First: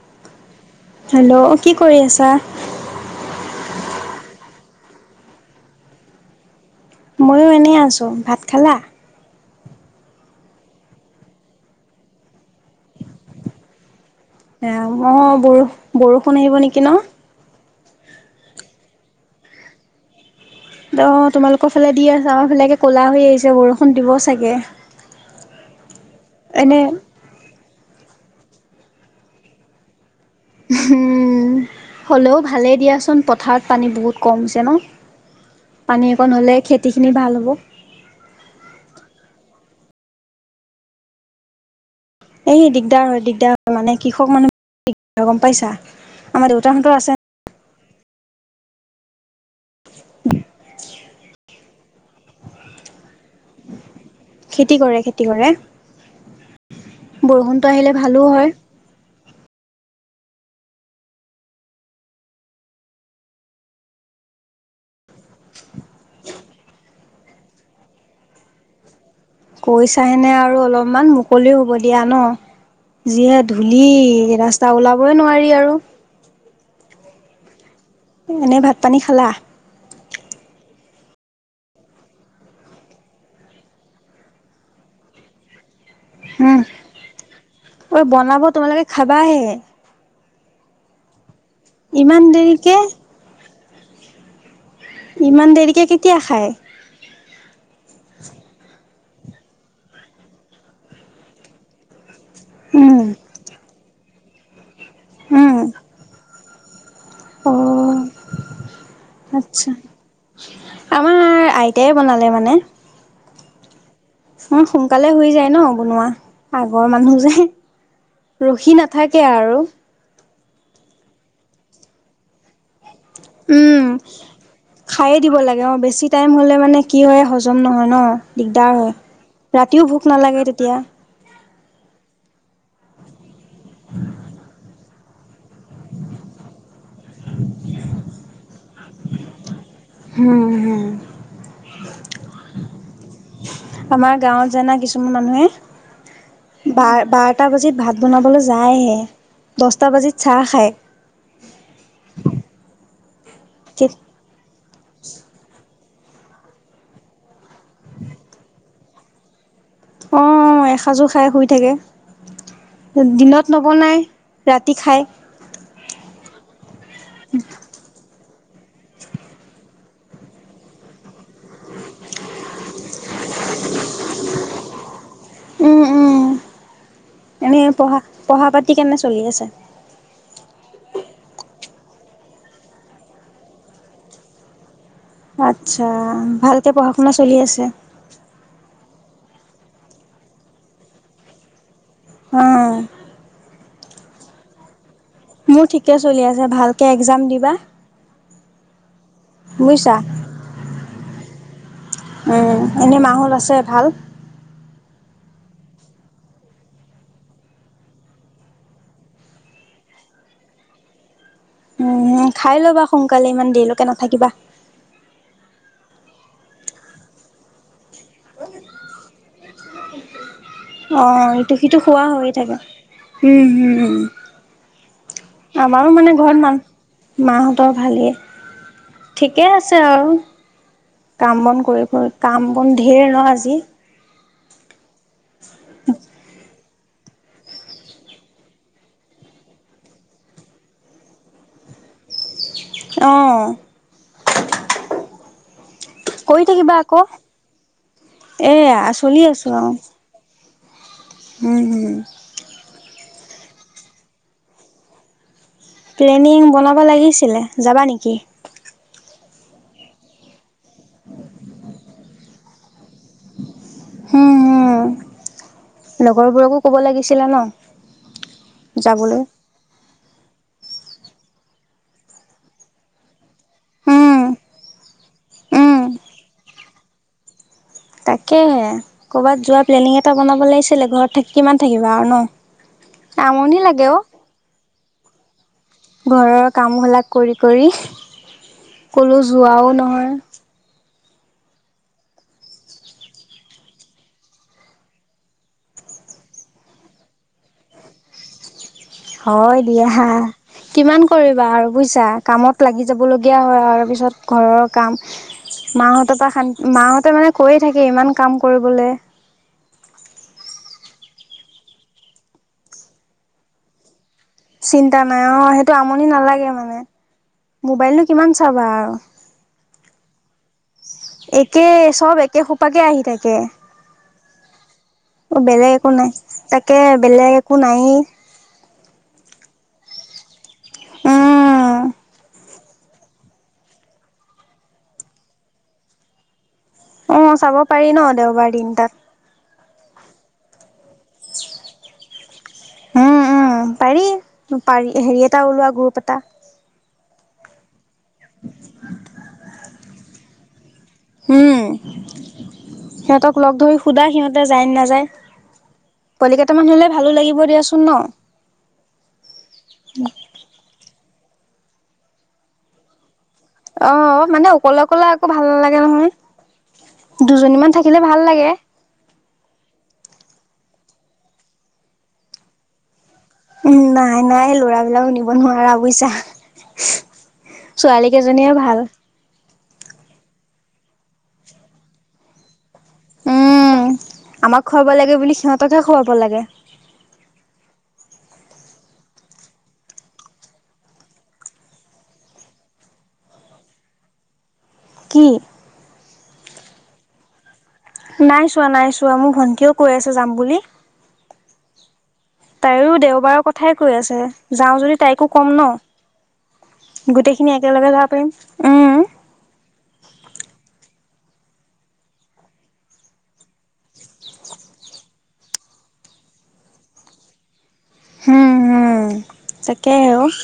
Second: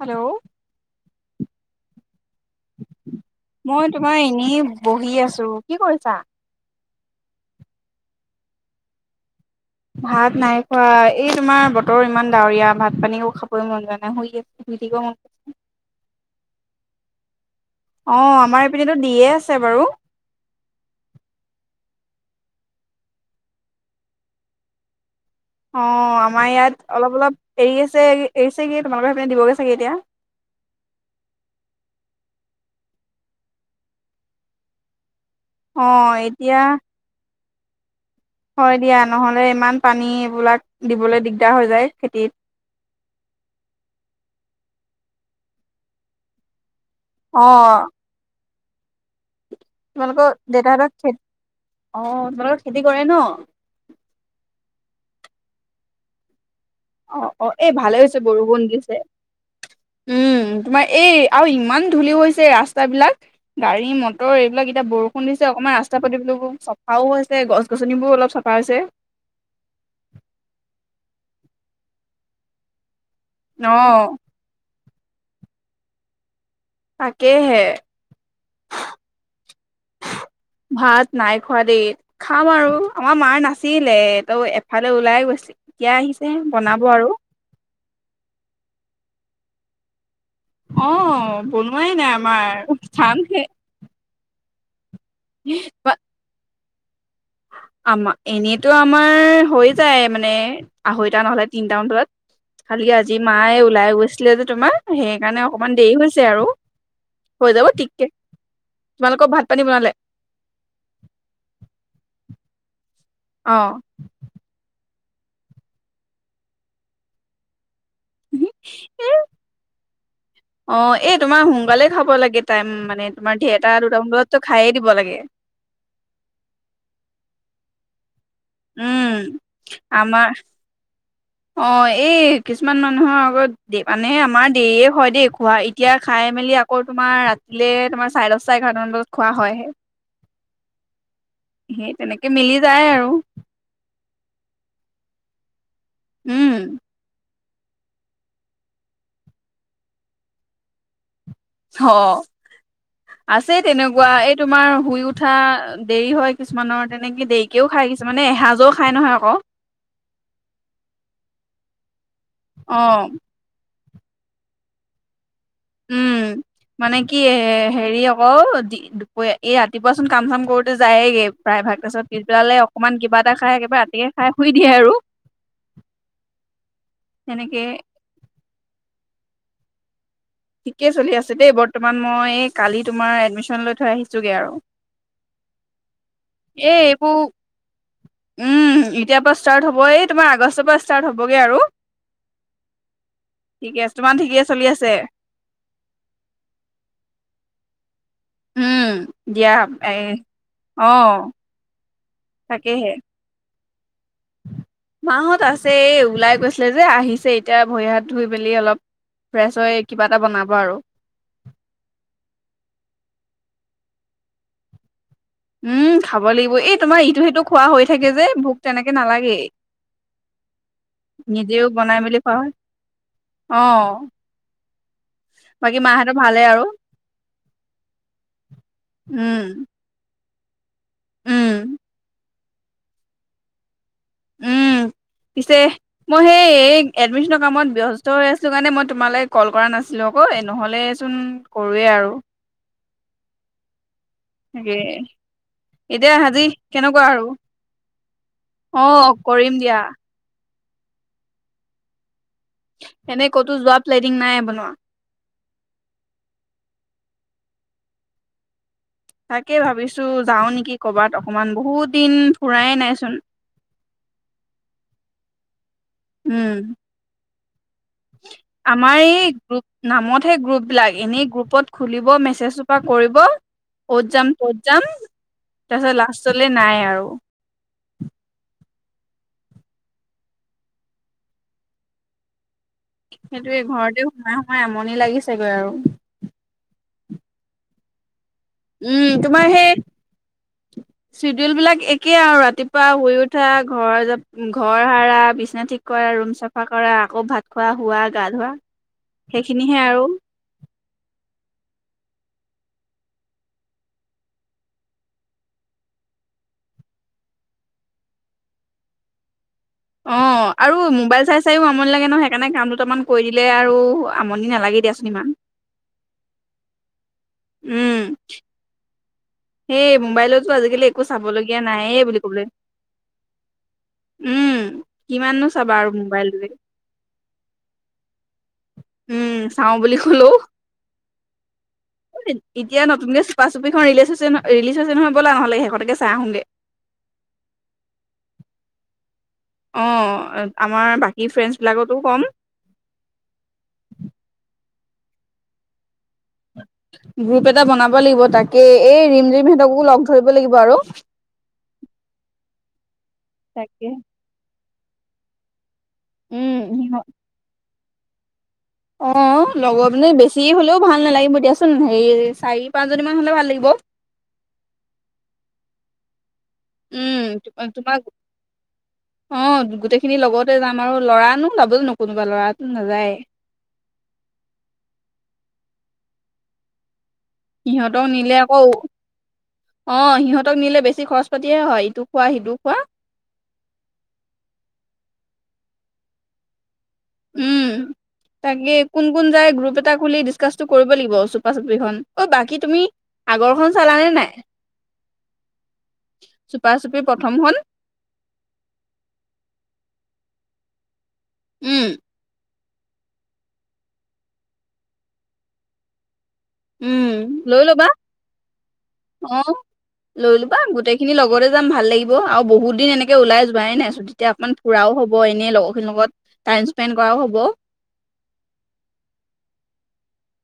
Hello? Hello! কি কৰি আছা? মই তোমাৰ, এনেই বহি আছোঁ। কি কৰিছা? মইয়ো এনেই আছোঁ। ভাত খালা? ভাত নাই খোৱা। এই, তোমাৰ বতৰ ইমান ডাৱৰীয়া, ভাত-পানীও খাবলে মন যোৱা নাই। শুই এ, শুই থাকিব মন অ'! বৰ-বৰষুণ আহিব নেকি ন'? অ'! আমাৰ এইপিনেতো দিয়ে আছে বাৰু। অ'! তোমালোকৰ ফালে দি আছে, আমাৰ ফালে ক'লা হৈ আহিছে, বৰষুণ দিব চাগে। অ'! আমাৰ ইয়াত, এনে অলপ-অলপ এৰি আছে, এৰিছেগে। তোমালোকৰ সেইপিনে দিবগে চাগে এতিয়া। হোঁ! হ'লেও ভালেই দিয়াচোন! পথাৰত পানী বহুত কম হৈছে ন'। অ পানী অকণ হ'লে, এতিয়া খেতি খিনি ভাল হ'ব। হয় দিয়া, নহ'লে ইমান পানী, এইবিলাক দিবলৈ দিগদাৰ হৈ যায়, খেতিত। এই দিগদাৰ হয়, দিগদাৰ হয়। মানে, কৃষক [unintelligible] গম পাইছা? আমাৰ দেউতাহঁতৰ আছে। অ'! তোমালোকৰ দেউতাহঁতৰ খে, অ'! তোমালোকৰ খেতি কৰে ন'? খেতি কৰে, খেতি কৰে। অ' অ'! বৰষুণটো এই আহিলে ভালে ভালো হৈছে, হয়। বৰষুণ দিছে। উম, তোমাৰ এই, আৰু ইমান ধূলি হৈছে ৰাস্তা বিলাক। গাড়ী-মটৰ এইবিলাক এতিয়া, বৰষুণ দিছে। অকণমান ৰাস্তা-পাতি বোৰ চফাও হৈছে, গছ- গছনিবোৰো অলপ চ ফা হৈছে। কৈছাইনে আৰু অলপমান, মুকলিও হ'ব দিয়া ন'। যিহে ধূলি! অ', ৰাস্তা ওলাবই নোৱাৰি আৰু। তাকেহে! এনেই ভাত-পানী খালা? ভাত নাই খোৱা দেই। খাম আৰু আমাৰ মাৰ নাছিলে, ত' এফালে ওলাই গৈছে। এতিয়া আহিছে, উম বনাব আৰু। ঐ বনাব, তোমালোকে খাবাহে। অ'! বনোৱাই নাই ইমান আমাৰ, দেৰিকে খামহে। ইমান দেৰিকে কেতিয়া খায় আমা এনেইতো আমাৰ হৈ যায় মানে আঢ়ৈটা নহলে তিনিটা মান বজাত খালি উম আজি মাই ওলাই গৈছিল যে তোমাৰ সেইকাৰণে উম অকমান দেৰি হৈছে আৰু অ হৈ যাব টিককে তোমালোকক ভাত পানী আচ্ছা বনালে আমাৰ আইতাই বনালে মানে অ নহয় সোনকালে শুই যায় ন বনোৱা আগৰ মানুহ যে ৰখি নাথাকে আৰু অ এই তোমাৰ সোনকালে খাব লাগে টাইম মানে তোমাৰ ডেৰ টা উম দুটামান বজতো খাইয়ে দিব খায়ে লাগে দিব লাগে মই বেছি টাইম হ'লে মানে কি হয় হজম নহয় ন দিগদাৰ হয় উম ৰাতিও ভোক আমাৰ নালাগে তেতিয়া অ এই কিছুমান মানুহৰ আগত দে মানে আমাৰ দেৰি এই হয় দেই খোৱা এতিয়া খাই মেলি আকৌ তোমাৰ ৰাতিলে তোমাৰ চাৰে দহটা এঘাৰটামান বজাত খোৱা হয় হে। হু হু সেই তেনেকে মিলি যায় আৰু আমাৰ গাঁৱত জানা কিছুমান উম মানুহে বা বাৰটা বাজিত ভাত বনাবলৈ যায়হে দছটা বাজিত চাহ খায় অ আছে তেনেকুৱা এই তোমাৰ শুই উঠা দেৰি হয় কিছুমানৰ তেনেকে দেৰিকেও খায় কিছুমানে এসাঁজও খাই নহয় আকৌ অ এসাজো খাই শুই থাকে অ দিনত নবনাই ৰাতি খায় উম [unintelligible] মানে কি হেৰি আকৌ দুপ এই ৰাতিপুৱা চোন কাম চাম কৰোতে যায়েগে প্ৰায় ভাগ তাৰপিছত পিছবেলালে অকণমান কিবা এটা খাই একেবাৰে ৰাতিকে খাই শুই দিয়ে আৰু উম উম তেনেকে এনেই পঢ়া পঢ়া পাতি কেনে চলি আছে ঠিকেই চলি আছে দেই বৰ্তমান মই এই কালি তোমাৰ এডমিশ্যন লৈ থৈ আহিছো গে আৰু আচ্ছা ভালকে এ পঢ়া শুনা এইবোৰ চলি আছে উম এতিয়াৰ পৰা ষ্টাৰ্ট হ'ব এই তোমাৰ আগষ্টৰ পৰা ষ্টাৰ্ট হ'বগে আৰু উম ঠিকে আছে তোমাৰ ঠিকে চলি আছে মোৰ ঠিকে চলি আছে ভালকে এক্সাম দিবা উম দিয়া বুজিছা। এই অ উম তাকেহে এনে মাহত আছে ভাল মাহত আছে এই ওলাই গৈছিলে যে আহিছে এতিয়া ভৰি হাত ধুই মেলি অলপ ফ্ৰেছ হৈ কিবা এটা বনাব আৰু উম খাই ল'বা সোনকালে ইমান দেৰিলৈকে নাথাকিবা উম খাব লাগিব এই তোমাৰ ইটো সিটো খোৱা হৈ থাকে যে ভোক তেনেকে নালাগেই অ এইটো নিজেও সিটো বনাই খোৱা মেলি হৈয়ে হয় থাকে উম অ হোম উম বাকী আমাৰো মানে মাহঁতৰ ঘৰত ভালেই মান আৰু মাহঁতৰ ভালেই, ঠিকে আছ উম আছে আৰু কাম বন উম কৰি ফু কাম বন ধেৰ ন আজি উম [unintelligible] পিছে মই সেই এই এডমিশ্যনৰ কামত ব্যস্ত হৈ আছোঁ কাৰণে মই তোমালে কল কৰা নাছিলোঁ [unintelligible] নহ'লেচোন কৰোৱেই আৰু অহ তাকে। এতিয়া কৰি আজি থাকিবা আকৌ কেনেকুৱা আৰু, এয়া অ' চলি কৰিম দিয়া। উম্, উম্। এনেই কতো যোৱা প্লেনিং নাই বনোৱা। প্লেনিং বনাব লাগিছিলে, যাবা নেকি? তাকেই ভাবিছোঁ, যাওঁ নেকি কৰ'বাত। অকমান, বহুত দিন ফুৰায়ে নাইচোন। উম্, উম্, উম লগৰবোৰকো ক'ব লাগিছিলে ন'! আমাৰ যাবলৈ এই গ্ৰুপ নামতহে গ্ৰুপবিলাক, এনেই গ্ৰুপ খুলিব, মেছেজ সোপা কৰিব। ক'ত উম যাম, ক'ত যাম। উম তাৰপিছত লাষ্টলৈ নাই আৰু। তাকেহে, ক'ৰবাত যোৱা প্লেনিং এটা বনাব লাগিছিলে। ঘৰত থা কিমান থাকিবা আৰু ন'! আমনি সেইটোয়ে, লাগে অ ঘৰতে সোমাই সোমাই আমনি লাগিছেগৈ আৰু। ঘৰৰ কামবিলাক কৰি কৰি, উম কলৈয়ো যোৱাই নহয়। [unintelligible] চিডোৱেল বিলাক একেই আৰু, ৰাতিপুৱা শুই উঠা, ঘৰ ঘৰ সাৰা, বিছনা ঠিক কৰা, ৰুম চাফা কৰা। আকৌ ভাত খোৱা, শুৱা, গা ধোৱা। হয় সেইখিনিহে দিয়া। আৰু কিমান কৰিবা আৰু বুজিছা। কামত লাগি যাব লগিয়া হয়, তাৰ পিছত ঘৰৰ কাম মাহঁতৰ পৰা শান্ত, মা হতে মানে কৈয়ে থাকে। ইমান কাম কৰিবলে। অ', আৰু মোবাইল চাই চাইও আমনি লাগে ন', সেই কাৰণে কাম দুটা মান কৰি দিলে আৰু আমনি নালাগে চিন্তা দিয়াচোন নাই ইমান অ', সেইটো আমনি নালাগে মানে। উম মোবাইলনো কিমান চাবা আৰু। সেই মোবাইলতো আজিকালি একো চাব লগীয়া একে নাইয়ে চব বুলি একে কবলৈ সোপাকে আহি থাকে উম্, অ', বেলেগ একো নাই, তাকে বেলেগ একো নাইয়ে। উম্, চাওঁ বুলি ক'লো। উম্, এতিয়া নতুনকে চুপা-চুপি খন ৰিলিজ হৈছে নহয়, ৰিলিজ হৈছে নহয়, ব'লা নহ'লে সেই খনকে চাই আহোগে। অ', চাব পাৰি ন', দেওবাৰ দিন তাত। অ', আমাৰ বাকী ফ্ৰেণ্ডছ বিলাককো কম। উম্, উম্, পাৰি। পাৰ হেৰি এটা ওলোৱা গ্ৰুপ এটা। গ্ৰুপ এটা বনাব লাগিব। তাকেই, এই ৰিমঝিম হতকো লগ ধৰিব লাগিব আৰু। উম সিহঁতক লগ ধৰি তাকে সুদাই যায় নাযায়, পোৱালী উম কেইটামান হ'লে সিহঁত ভালো লাগিব দিয়া চোন ন'। অ', লগৰ মানে বেছি হ'লেও ভাল নালাগিব দিয়াচোন, হেৰি চাৰি পাঁচজনী মান হ'লে ভাল লাগিব। অ', মানে অকলে অকলে আকৌ ভাল নালাগে নহয়। উম দুজনীমান তোমাৰ থাকিলে ভাল লাগে। অ', গোটেই খিনি লগতে যাম আৰু, ল'ৰানো যাব জানোঁ। কোনোবা ল'ৰাটো নাযায়। উম্, নাই নাই। ল'ৰা বিলাকক নিব নোৱাৰা বুজিছা। সিহঁতক ছোৱালী নিলে কেইজনীয়ে আকৌ ভাল। অ', সিহঁতক নিলে বেছি খৰচ পাতিয়ে হয়। ইটো খোৱা সিটো খোৱা। উম্, আমাক খোৱাব লাগে বুলি। সিহঁতকহে খোৱাব লাগে। উম [unintelligible] তাকে কোন কোন যায়, গ্ৰুপ এটা খুলি ডিচকাচটো কৰিব লাগিব। চুপা চুপি খন অ', বাকী তুমি আগৰ খন চালানে নাই? কি? চুপা চুপি প্ৰথম খন। নাই চোৱা নাই চোৱা, মোৰ ভণ্টীয়েও কৈ আছে যাম বুলি। উমঁ'। তাইও দেওবাৰৰ কথাই কৈ আছে, যাওঁ যদি তাইকো ক'ম ন'? গোটেই উম খিনি একেলগে যাব পাৰিম, উমঁ। উমঁ'। লৈ লোবা, গোটেই খিনি লগতে যাম ভাল লাগিব আৰু বহুত দিন এনেকে ওলাই যোৱাই নাই চোন। তেতিয়া অকমান ফুৰাও হ'ব এনে লগৰ খিনিৰ লগত, টাইম স্পেণ্ড কৰাও হ'ব। হুম হুম, তাকেহে অঁ'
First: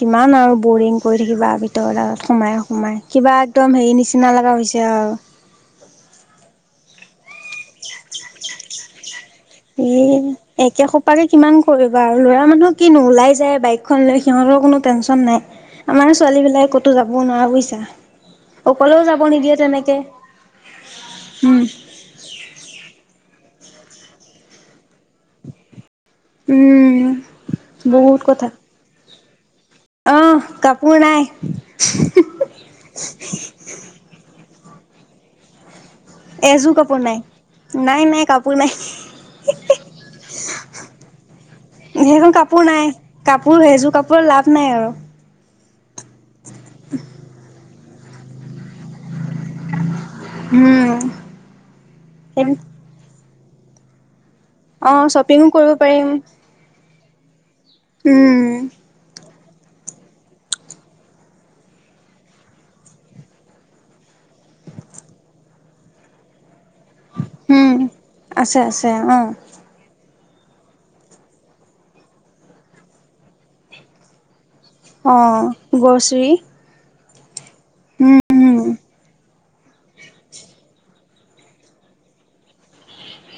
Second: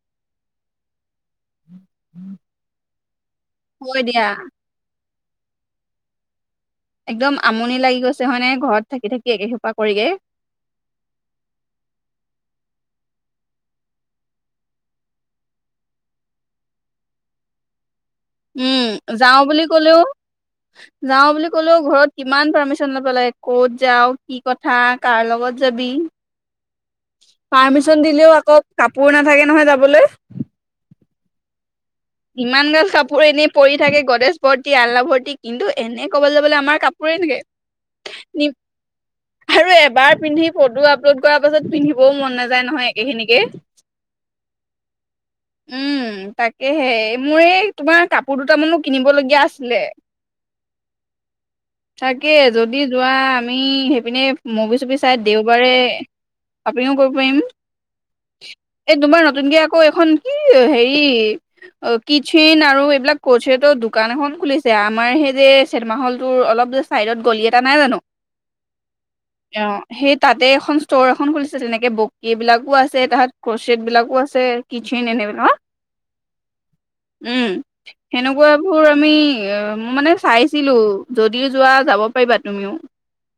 কিমান আৰু বৰিং কৰি থাকিবা- ভিতৰত সোমাই সোমাই, কিবা একদম হেৰি হয় দিয়া নিচিনা লগা হৈছে আৰু। একদম আমনী লাগি গৈছে হয় নাই ঘৰত থাকি থাকি একে সোপা এ কৰিকে। একে সোপাকে কিমান কৰিবা আৰু ল'ৰা মানুহক কিনো ওলাই যায় বাইকখন লৈ সিহঁতৰো কোনো টেনশ্যন নাই। আমাৰ ছোৱালী বিলাকে ক'তো যাবও নোৱাৰা বুইছা। উমঁ' যাওঁ বুলি ক'লেও, যাওঁ বুলি উম ক'লেও ঘৰত কিমান পাৰ্মিচন ল'ব লাগে ক'ত যাওঁ, কি কথা, কাৰ লগত যাবি। উম পাৰ্মিচন বহুত দিলেও কথা আকৌ কাপোৰ নাথাকে নহয় যাবলৈ। আহ কাপোৰ নাই। ইমান গাল কাপোৰ এনেই পৰি থাকে গ্ৰদেছ ভৰ্তি আলনা ভৰ্তি কিন্তু এনে ক'বলৈ বোলে এযোৰ আমাৰ কাপোৰ কাপোৰে নাই এনেকে নাই নাই নি কাপোৰ নাই আৰু এবাৰ পিন্ধি ফটো আপলোড কৰাৰ পাছত পিন্ধিবও সেইখন মন কাপোৰ নাযায় নাই নহয় একেখিনিকে। কাপোৰ সেইযোৰ লাভ নাই আৰু। উমঁ' তাকেহে, মোৰ এই- তোমাৰ কাপোৰ দুটামান মোৰ কিনিব লগীয়া আছিলে। উম তাকে, অ যদি যোৱা আমি সেইপিনে- মুভি-চুভি চাই শ্বপিঙো দেওবাৰে কৰিব পাৰিম [unintelligible] কৰিব পাৰিম, উম এই তোমাৰ - নতুনকে আকৌ এইখন কি হেৰি- অ' কিচেন আৰু এইবিলাক কছেতৰ দোকান এখন খুলিছে, আমাৰ সেই যে চিনেমা হ'ল'টোৰ অলপ যে- চাইডত গলি এটা উম নাই জানোঁ- আছে আছে অ অঁ' সেই তাতে এখন ষ্ট'ৰ এখন খুলিছে তেনেকে বকী বিলাকো আছে তাৰপাছত ক্ৰচেট বিলাকো আছে। কিচেন অঁ' গ'ছেৰি। উমঁ' সেনেকুৱা বোৰ আমি মোৰ মানে চাইছিলোঁ, যদি যোৱা যাব পাৰিবা তুমিও।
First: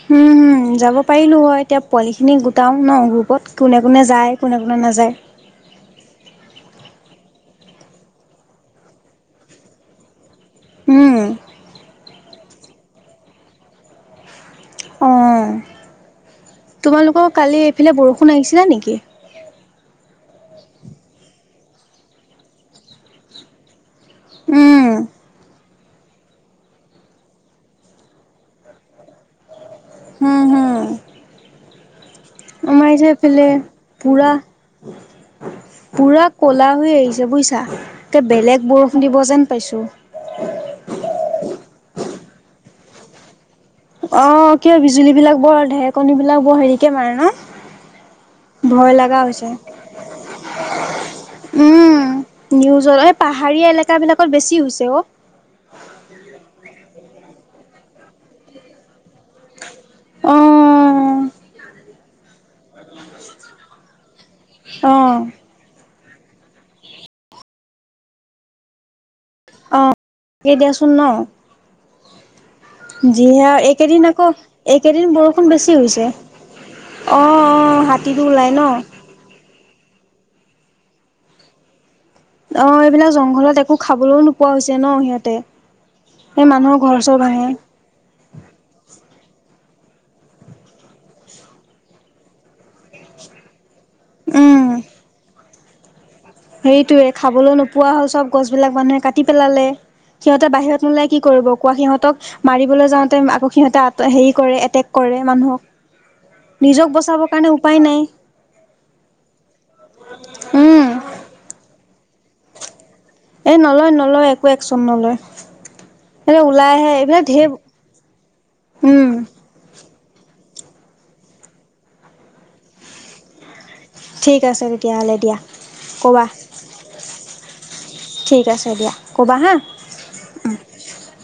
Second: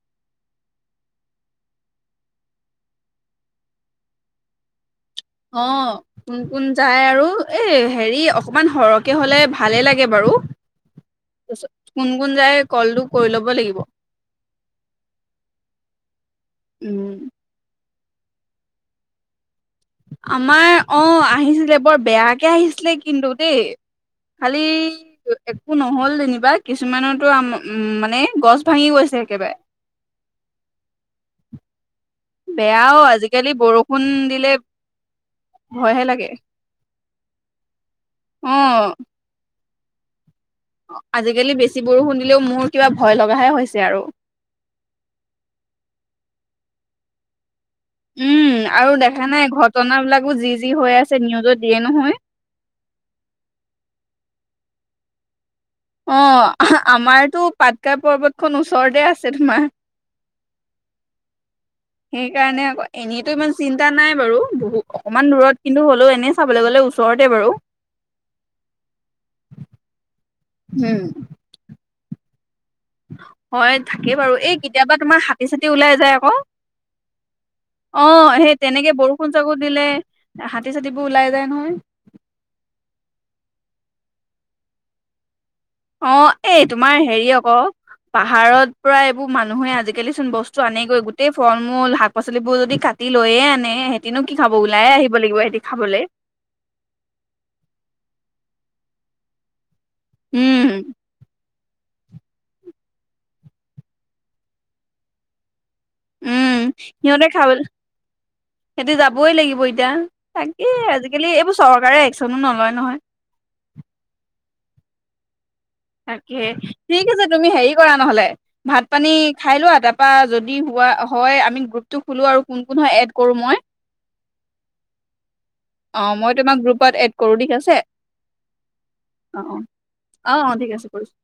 হুম হুম। যাব পাৰিলোঁ হয় এতিয়া পোৱালিখিনি গোটাও ন' গ্ৰুপত কোনে কোনে যায় কোনে কোনে নাযায়। অঁ'। কোন কোন যায় আৰু এ হেৰি অকমান সৰহকে হ'লে ভালে লাগে বাৰু। উম কোন কোন যায় কলটো কৰি ল'ব লাগিব। অঁ' উম তোমালোকৰ কালি এইফালে বৰষুণ আহিছিলে নেকি? আমাৰ অঁ' আহিছিলে বৰ বেয়াকে আহিছিলে কিন্তু দেই। উম খালি- একো নহ'ল যেনিবা, কিছুমানতো আম, মানে গছ ভাঙি গৈছে একেবাৰে। হুম হুম। আমাৰ বেয়াও যে এইফালে আজিকালি বৰষুণ পুৰা। দিলে ভয়হে পুৰা লাগে কলা হৈ আহিছে বুজিছা, একে অ বেলেগ বৰষুণ দিব যেন পাইছোঁ। আজিকালি বেছি বৰষুণ দিলেও মোৰ কিবা ভয় লগাহে হৈছে আৰু। অঁ, কিয় বিজুলী বিলাক বৰ, ঢেৰকণী বিলাক বৰ হেৰিকে মাৰে ন'? উম, ভয় আৰু লগা দেখা নাই? হৈছে। ঘটনি বিলাকো যি-যি হৈ আছে নিউজত দিয়ে নহয়। নিউজৰ এই পাহাৰীয়া এলেকাবিলাকত বেছি হৈছে অ'। অঁ, আহ্ আমাৰতো পাটকা পৰ্বতখন ওচৰতে আছে তোমাৰ। অঁ সেইকাৰণে আক' এনেটো ইমান চিন্তা নাই বাৰু। বহু অ', অকমান দূৰত কিন্তু হ'লেও এনেই চাবলৈ গ'লে ওচৰতে বাৰু। অঁ, দি দিয়াচোন ন'? যিহে হয়। এইকেইদিন থাকেই আকৌ বাৰু। এই কেতিয়াবা এইকেইদিন তোমাৰ বৰষুণ বেছি হাতী-চাতি ওলাই হৈছে। যায় আক'? অ', অ', হাতীটো অঁ, ওলাই সেই ন। তেনেকে বৰ ষুণ- চৰষুণ দিলে হাতী-চাতিবোৰ ওলাই যায় নহয়। অঁ, এইবিলাক জংঘলত একো খাবলো নোপোৱা হৈছে ন' সিহঁতে। অঁ, এই মানুহৰ ঘৰ তোমাৰ চৰ হেৰি ভাঙে। আক' পাহাৰত পৰা এইবোৰ মানুহে আজিকালি চোন বস্তু আনেগৈ গোটেই ফল-মূল শাক পাচলিবোৰ যদি কাটি লৈয়ে আনে হেতিনো কি খাব? উম, ওলাই আহিব লাগিব সিহঁতি খাবলে। সেইটোৱে খাবলৈ নোপোৱা হ'ল চব গছ বিলাক মানুহে কাটি পেলালে। সিহঁতে উম বাহিৰত নোলাই কি কৰিব কোৱা? সিহঁতক মাৰিবলৈ যাওঁতে আকৌ সিহঁতে হেৰি কৰে এটেক কৰে মানুহক। উম, হো নিজক সিহঁতে বচাবৰ কাৰণে খাবলে উপায় নাই হেতি যাবই লাগিব এতিয়া। তাকে, উম আজিকালি এইবোৰ চৰকাৰে এক্সনো নলয় নহয়। এ নলয় নলয় একো এক্সন নলয়। এ তাকে ওলাই আহে ঠিক এইবিলাক আছে। ঢেৰ তুমি হেৰি কৰা নহ'লে উম ভাত-পানী খাই লোৱা। তাৰপৰা যদি হোৱা হয় আমি গ্ৰুপটো খুলো আৰু কোন কোন হয় এড কোৰো মই। ঠিক আছে তেতিয়া হ'লে দিয়া। অঁ, ক'বা মই তোমাক গ্ৰুপত এড কৰোঁ ঠিক আছে। ঠিক আছে দিয়া ক'বা অঁ, হা অঁ। অঁ, অঁ ঠিক আছে কৰিছোঁ।